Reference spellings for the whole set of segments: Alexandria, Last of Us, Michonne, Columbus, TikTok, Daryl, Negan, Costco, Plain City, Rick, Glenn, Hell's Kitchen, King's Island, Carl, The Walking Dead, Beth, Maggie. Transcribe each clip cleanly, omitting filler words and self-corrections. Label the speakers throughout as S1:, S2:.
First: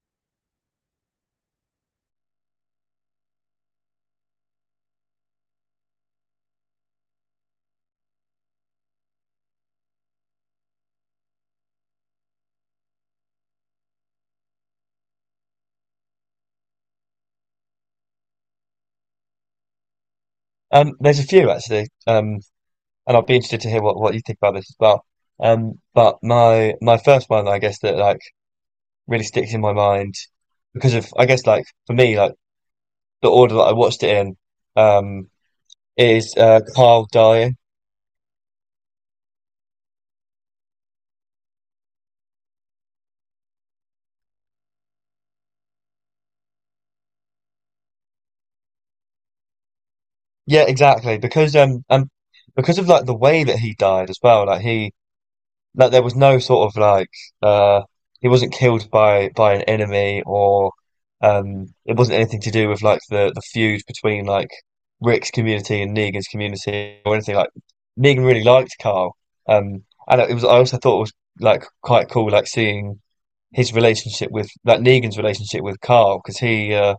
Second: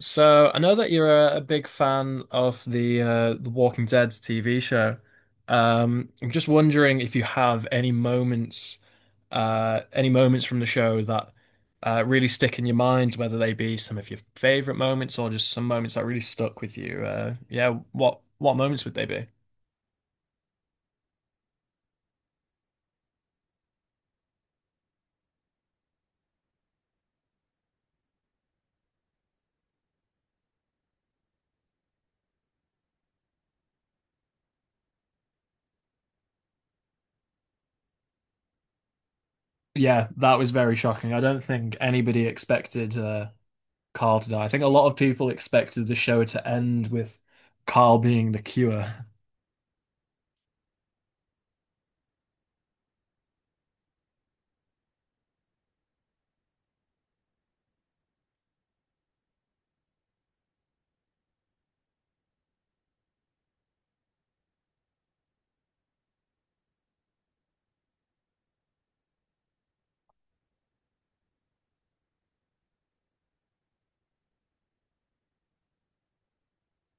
S1: So I know that you're a big fan of the Walking Dead TV show. I'm just wondering if you have any moments, any moments from the show that really stick in your mind, whether they be some of your favorite moments or just some moments that really stuck with you. Yeah, what moments would they be?
S2: There's a few actually. And I'd be interested to hear what you think about this as well. But my first one, I guess, that like really sticks in my mind because of, I guess, like for me, like the order that I watched it in, um, is Carl dying.
S1: Yeah, that was very shocking. I don't think anybody expected Carl to die. I think a lot of people expected the show to end with Carl being the cure.
S2: Yeah, exactly. Because of like the way that he died as well. Like there was no sort of like uh he wasn't killed by an enemy, or it wasn't anything to do with like the feud between like Rick's community and Negan's community or anything. Like Negan really liked Carl, and it was, I also thought it was like quite cool, like seeing his relationship with, like, Negan's relationship with Carl, because he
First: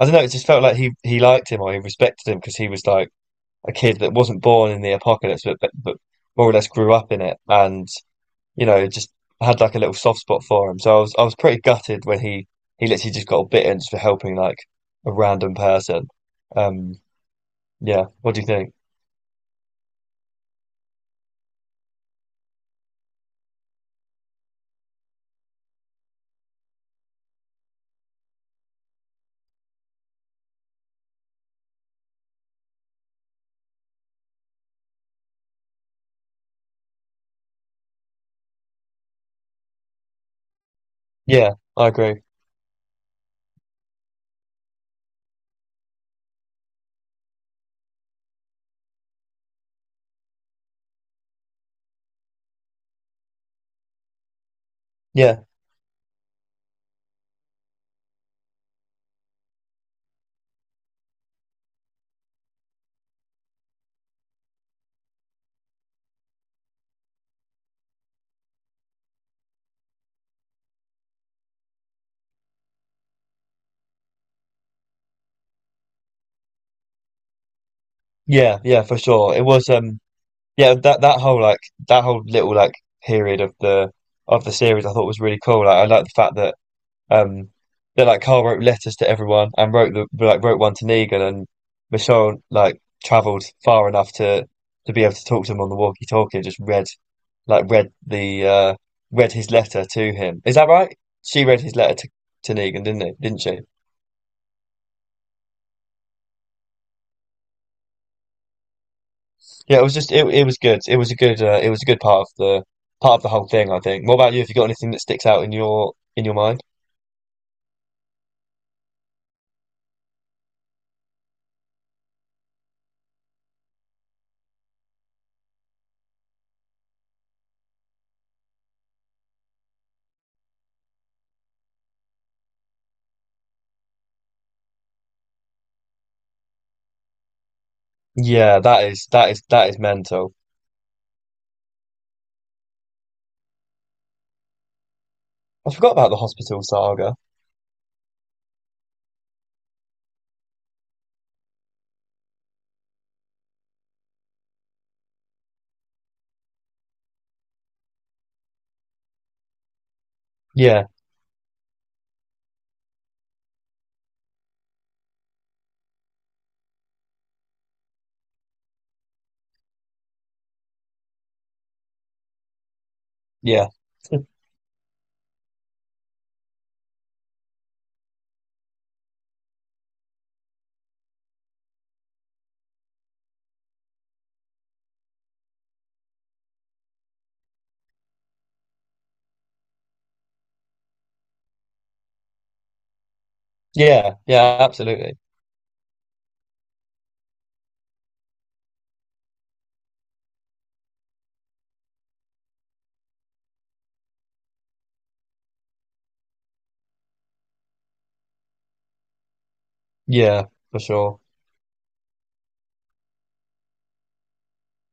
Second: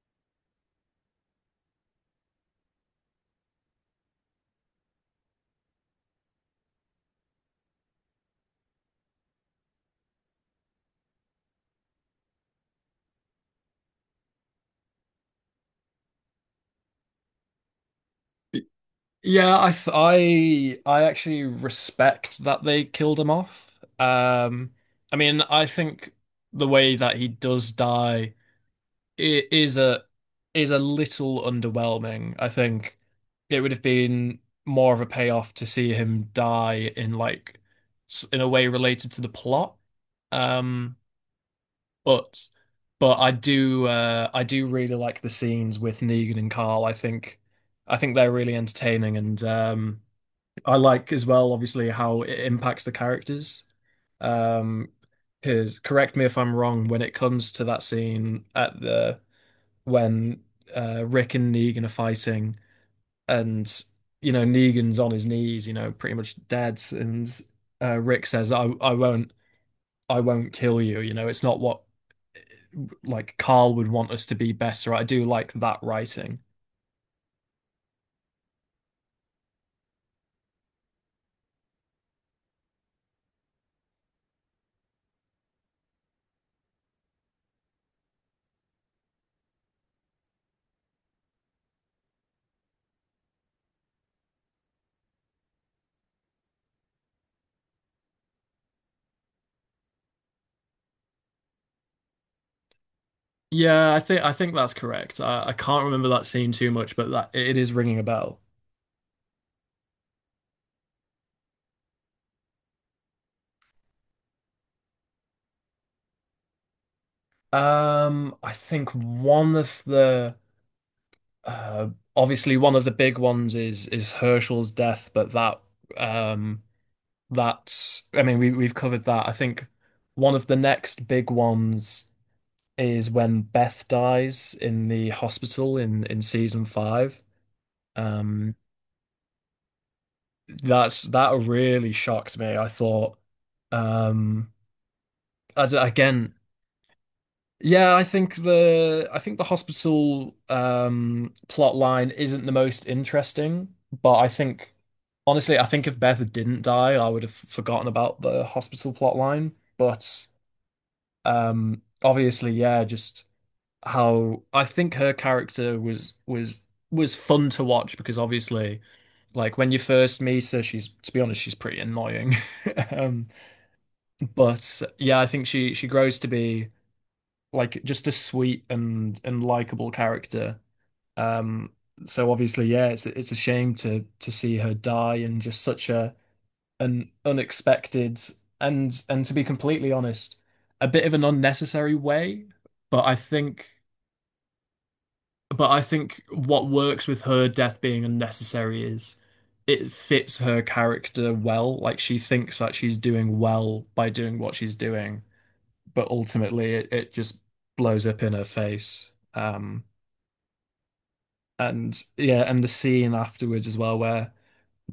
S2: I don't know, it just felt like he liked him, or he respected him because he was like a kid that wasn't born in the apocalypse but more or less grew up in it and, you know, just had like a little soft spot for him. So I was pretty gutted when he literally just got bitten just for helping like a random person. Um, yeah. What do you think?
S1: Yeah, I actually respect that they killed him off. Um, I mean, I think the way that he does die i- is a is a little underwhelming. I think it would have been more of a payoff to see him die in like in a way related to the plot. Um,
S2: Yeah, I agree.
S1: but but I do really like the scenes with Negan and Carl. I think they're really entertaining and. I like as well, obviously, how it impacts the characters. Um,
S2: Yeah,
S1: because correct me if I'm wrong, when it comes to that scene at the when Rick and Negan are fighting, and you know Negan's on his knees, you know, pretty much dead, and Rick says, I won't kill you, you know, it's not what like Carl would want us to be better. At. I do like that writing.
S2: yeah, yeah, for sure. It was, yeah, that whole like that whole little like period of the series, I thought was really cool. Like I like the fact that, Um, then like Carl wrote letters to everyone and wrote the, like, wrote one to Negan, and Michonne like travelled far enough to be able to talk to him on the walkie-talkie and just read, like read the read his letter to him. Is that right? She read his letter to Negan, didn't it? Didn't she?
S1: Yeah, I think that's correct. I can't remember that scene too much, but that it is ringing a bell.
S2: Yeah, it was just it was good. It was a good, it was a good part of the whole thing, I think. What about you? Have you got anything that sticks out in your mind?
S1: I think one of the uh, obviously one of the big ones is Herschel's death, but um that's I mean we've covered that. I think one of the next big ones is when Beth dies in the hospital in season five. Um,
S2: Yeah, that is, that is, that is mental.
S1: that's that really shocked me. I thought um
S2: I
S1: as
S2: forgot about the
S1: again.
S2: hospital saga.
S1: Yeah, I think the hospital plot line isn't the most interesting, but I think honestly, I think if Beth didn't die, I would have forgotten about the hospital plot line. But
S2: Yeah,
S1: obviously, yeah, just how I think her character was fun to watch because obviously, like when you first meet her, she's to be honest, she's pretty annoying. Um
S2: yeah.
S1: but yeah, I think she grows to be like just a sweet and likable character. Um, so obviously, yeah, it's a shame to see her die and just such a an unexpected and, to be completely honest, a bit of an unnecessary way. But I think
S2: Yeah, yeah, absolutely.
S1: but I think what works with her death being unnecessary is it fits her character well. Like she thinks that she's doing well by doing what she's doing, but ultimately it just blows up in her face.
S2: Yeah, for sure.
S1: And yeah, and the scene afterwards as well, where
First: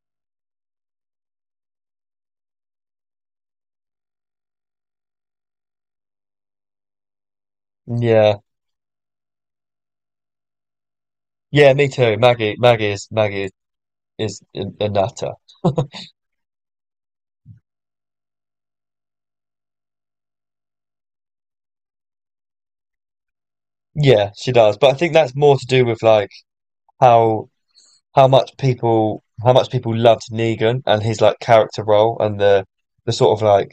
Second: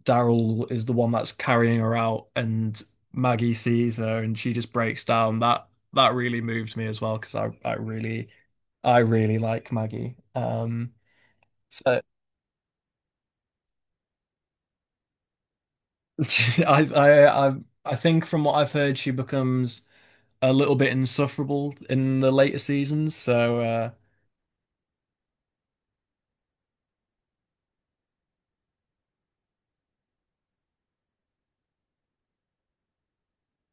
S1: Daryl is the one that's carrying her out, and Maggie sees her and she just breaks down. That that really moved me as well because I really
S2: Yeah,
S1: I really like Maggie.
S2: yeah, me
S1: So
S2: too. Maggie, Maggie is, Maggie is a nutter.
S1: I I I I think from what I've heard, she becomes a little bit insufferable in the later seasons. So
S2: Yeah, she does. But I think that's more to do with like how how much people loved Negan and his like character role, and the sort of like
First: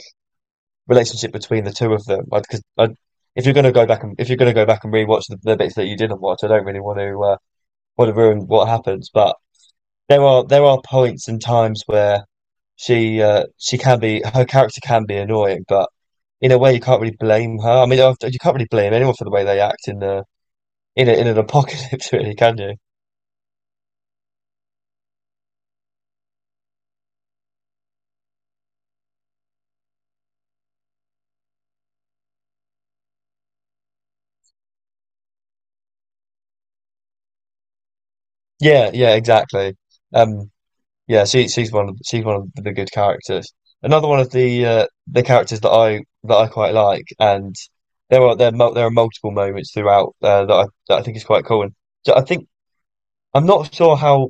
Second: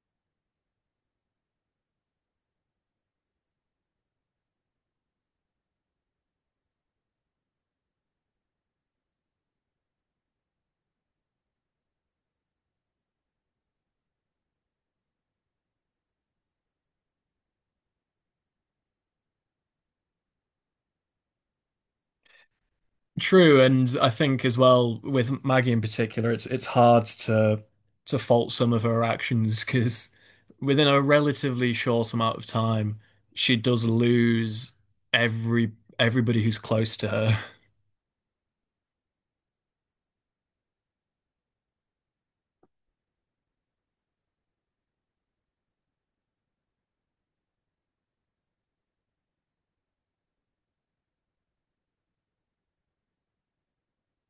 S2: relationship between the two of them. Because if you're gonna go back, and rewatch the bits that you didn't watch. I don't really want to, want to ruin what happens. But there are points and times where she can be her character can be annoying, but in a way you can't really blame her. I mean, you can't really blame anyone for the way they act in the in a, in an apocalypse, really, can you?
S1: true, and I think as well with Maggie in particular, it's hard to fault some of her actions because within a relatively short amount of time, she does lose every everybody who's close to her.
S2: Yeah, yeah, exactly. Um, yeah, she's one of, she's one of the good characters. Another one of the, the characters that I quite like. And there are multiple moments throughout, that I think is quite cool. And so I think I'm not sure how,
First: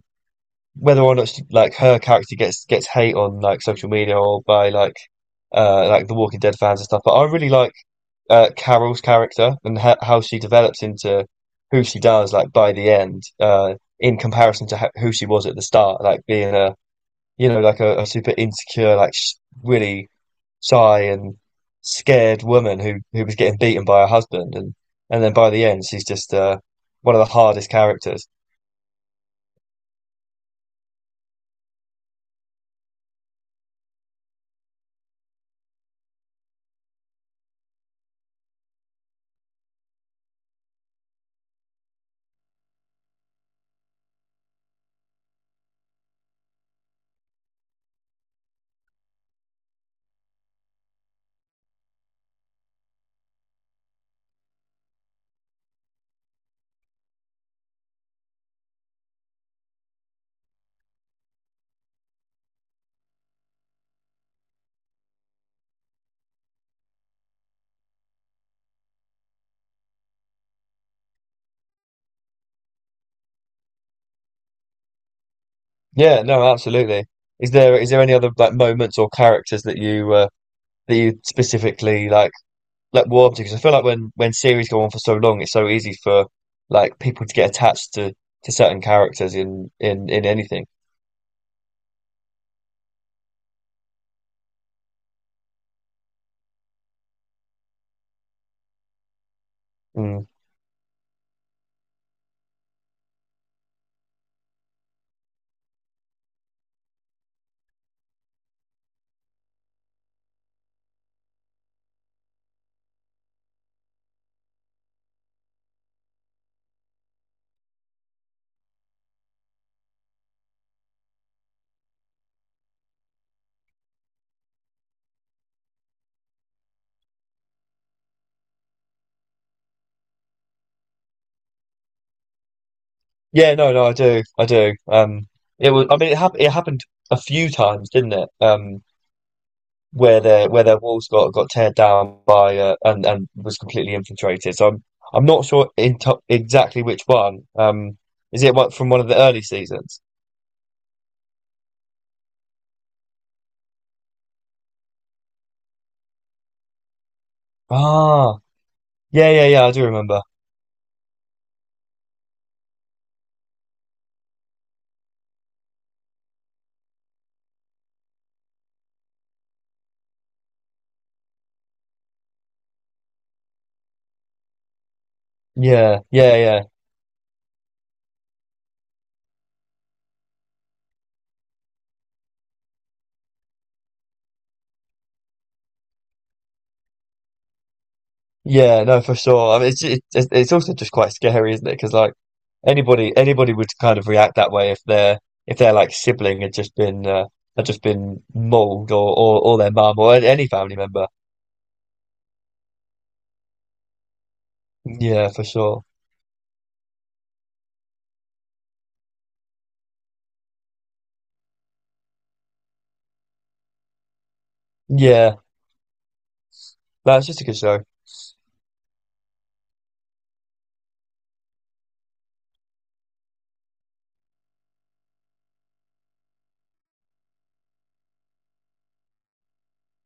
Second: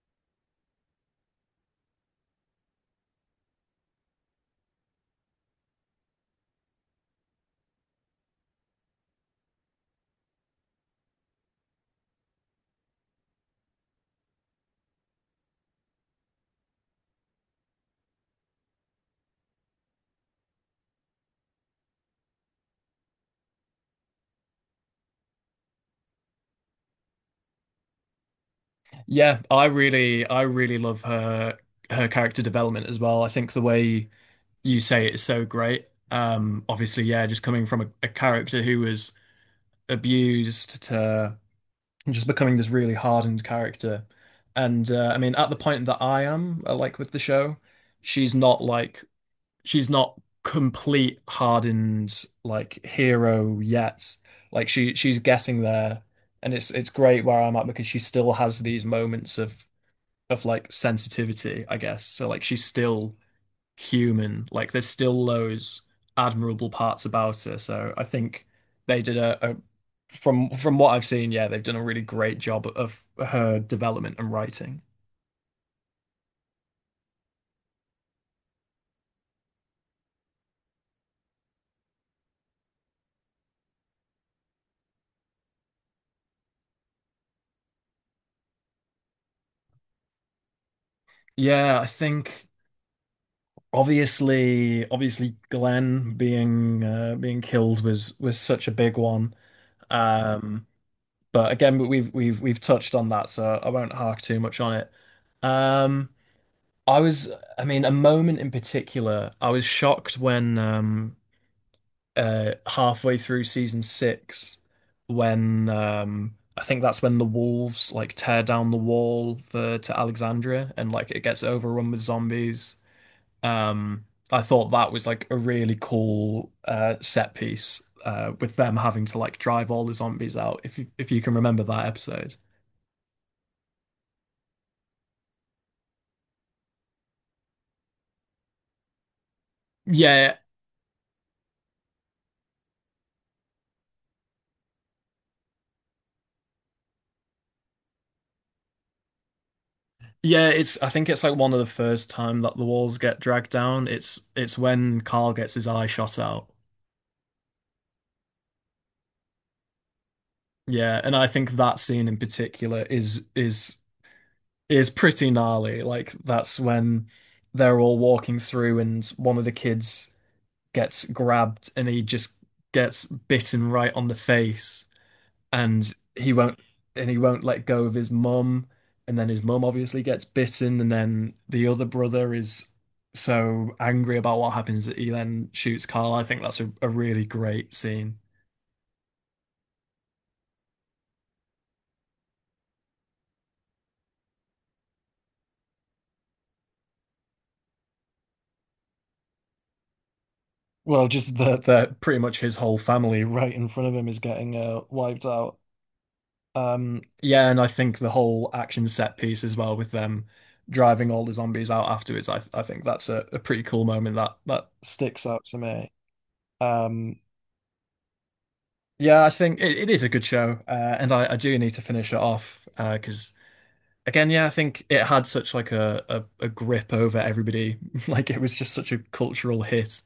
S2: whether or not she, like her character, gets hate on like social media or by like, like The Walking Dead fans and stuff. But I really like, Carol's character, and ha how she develops into who she does, like by the end, uh, in comparison to ho who she was at the start. Like being a, you know, like a super insecure, like sh really shy and scared woman who was getting beaten by her husband, and then by the end she's just, one of the hardest characters.
S1: Yeah, I really love her her character development as well. I think the way you say it is so great. Obviously, yeah, just coming from a character who was abused to and just becoming this really hardened character. And I mean, at the point that I am, like with the show, she's not like she's not complete hardened like hero yet. Like she's getting there, and it's great where I'm at because she still has these moments of like sensitivity, I guess. So like she's still human. Like there's still those admirable parts about her. So I think they did a from what I've seen, yeah, they've done a really great job of her development and writing.
S2: Yeah, no, absolutely. Is there any other like moments or characters that you, that you specifically like warm to? Because I feel like when series go on for so long, it's so easy for like people to get attached to certain characters in in anything.
S1: Yeah, I think obviously Glenn being being killed was such a big one.
S2: Mm.
S1: Um, but again, we've touched on that, so I won't hark too much on it. Um, I was, I mean, a moment in particular, I was shocked when halfway through season six when I think that's when the wolves like tear down the wall for to Alexandria and like it gets overrun with zombies. Um I thought that was like a really cool set piece with them having to like drive all the zombies out if you can remember that episode.
S2: Yeah, no, no, I do, I do. It was, I mean, it happened a few times, didn't it?
S1: Yeah.
S2: Where their walls got teared down by, and was completely infiltrated. So I'm not sure in to exactly which one. Is it one from one of the early seasons?
S1: Yeah, it's I think it's like one of the first time that the walls get dragged down. It's when Carl gets his eye shot out.
S2: Ah, yeah, yeah, yeah. I do remember.
S1: Yeah, and I think that scene in particular is pretty gnarly. Like that's when they're all walking through and one of the kids gets grabbed and he just gets bitten right on the face and
S2: Yeah,
S1: he
S2: yeah,
S1: won't
S2: yeah,
S1: and he won't let go of his mum and then his mum obviously gets bitten and then the other brother is so angry about what happens that he then shoots Carl. I think that's a really great scene.
S2: yeah. No, for sure. I mean, it's it's also just quite scary, isn't it? Because like anybody would kind of react that way if their, like sibling had just been, had just been mauled, or or their mum, or any family member.
S1: Well, just that that pretty much his whole family right in front of him is getting wiped
S2: Yeah, for
S1: out.
S2: sure.
S1: Yeah, and I think the whole action set piece as well with them driving all the zombies out afterwards. I think that's a pretty cool moment that that sticks
S2: Yeah,
S1: out to me. Um,
S2: that's just a good show.
S1: yeah, I think it is a good show, and I do need to finish it off because again, yeah, I think it had such like a grip over everybody. Like it was just such a cultural hit.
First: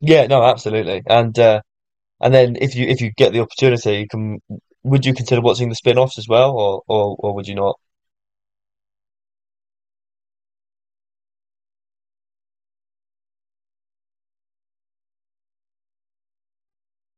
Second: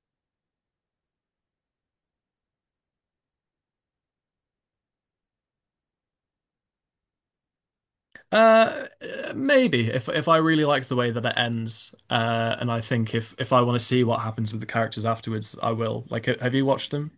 S2: Yeah, no, absolutely. And, and then if you get the opportunity, you can, would you consider watching the spin-offs as well, or or would you not?
S1: Uh, Maybe if I really like the way that it ends, and I think if I want to see what happens with the characters afterwards, I will. Like, have you watched them?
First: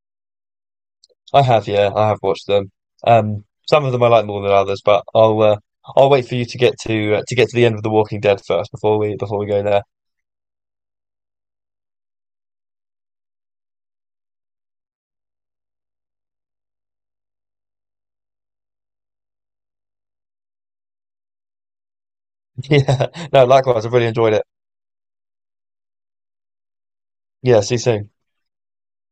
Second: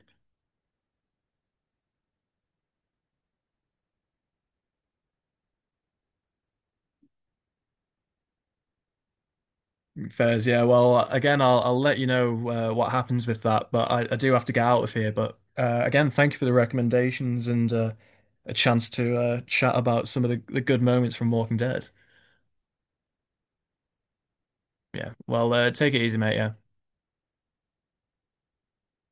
S2: I have, yeah, I have watched them. Some of them I like more than others, but I'll, I'll wait for you to get to, to get to the end of The Walking Dead first before we go there.
S1: Fairs, yeah. Well, again, I'll let you know what happens with that, but I do have to get out of here. But again, thank you for the recommendations and a chance to chat about some of the good moments from Walking Dead.
S2: Yeah, no, likewise, I've really enjoyed it.
S1: Yeah. Well, take it easy, mate. Yeah.
S2: Yeah, see you soon.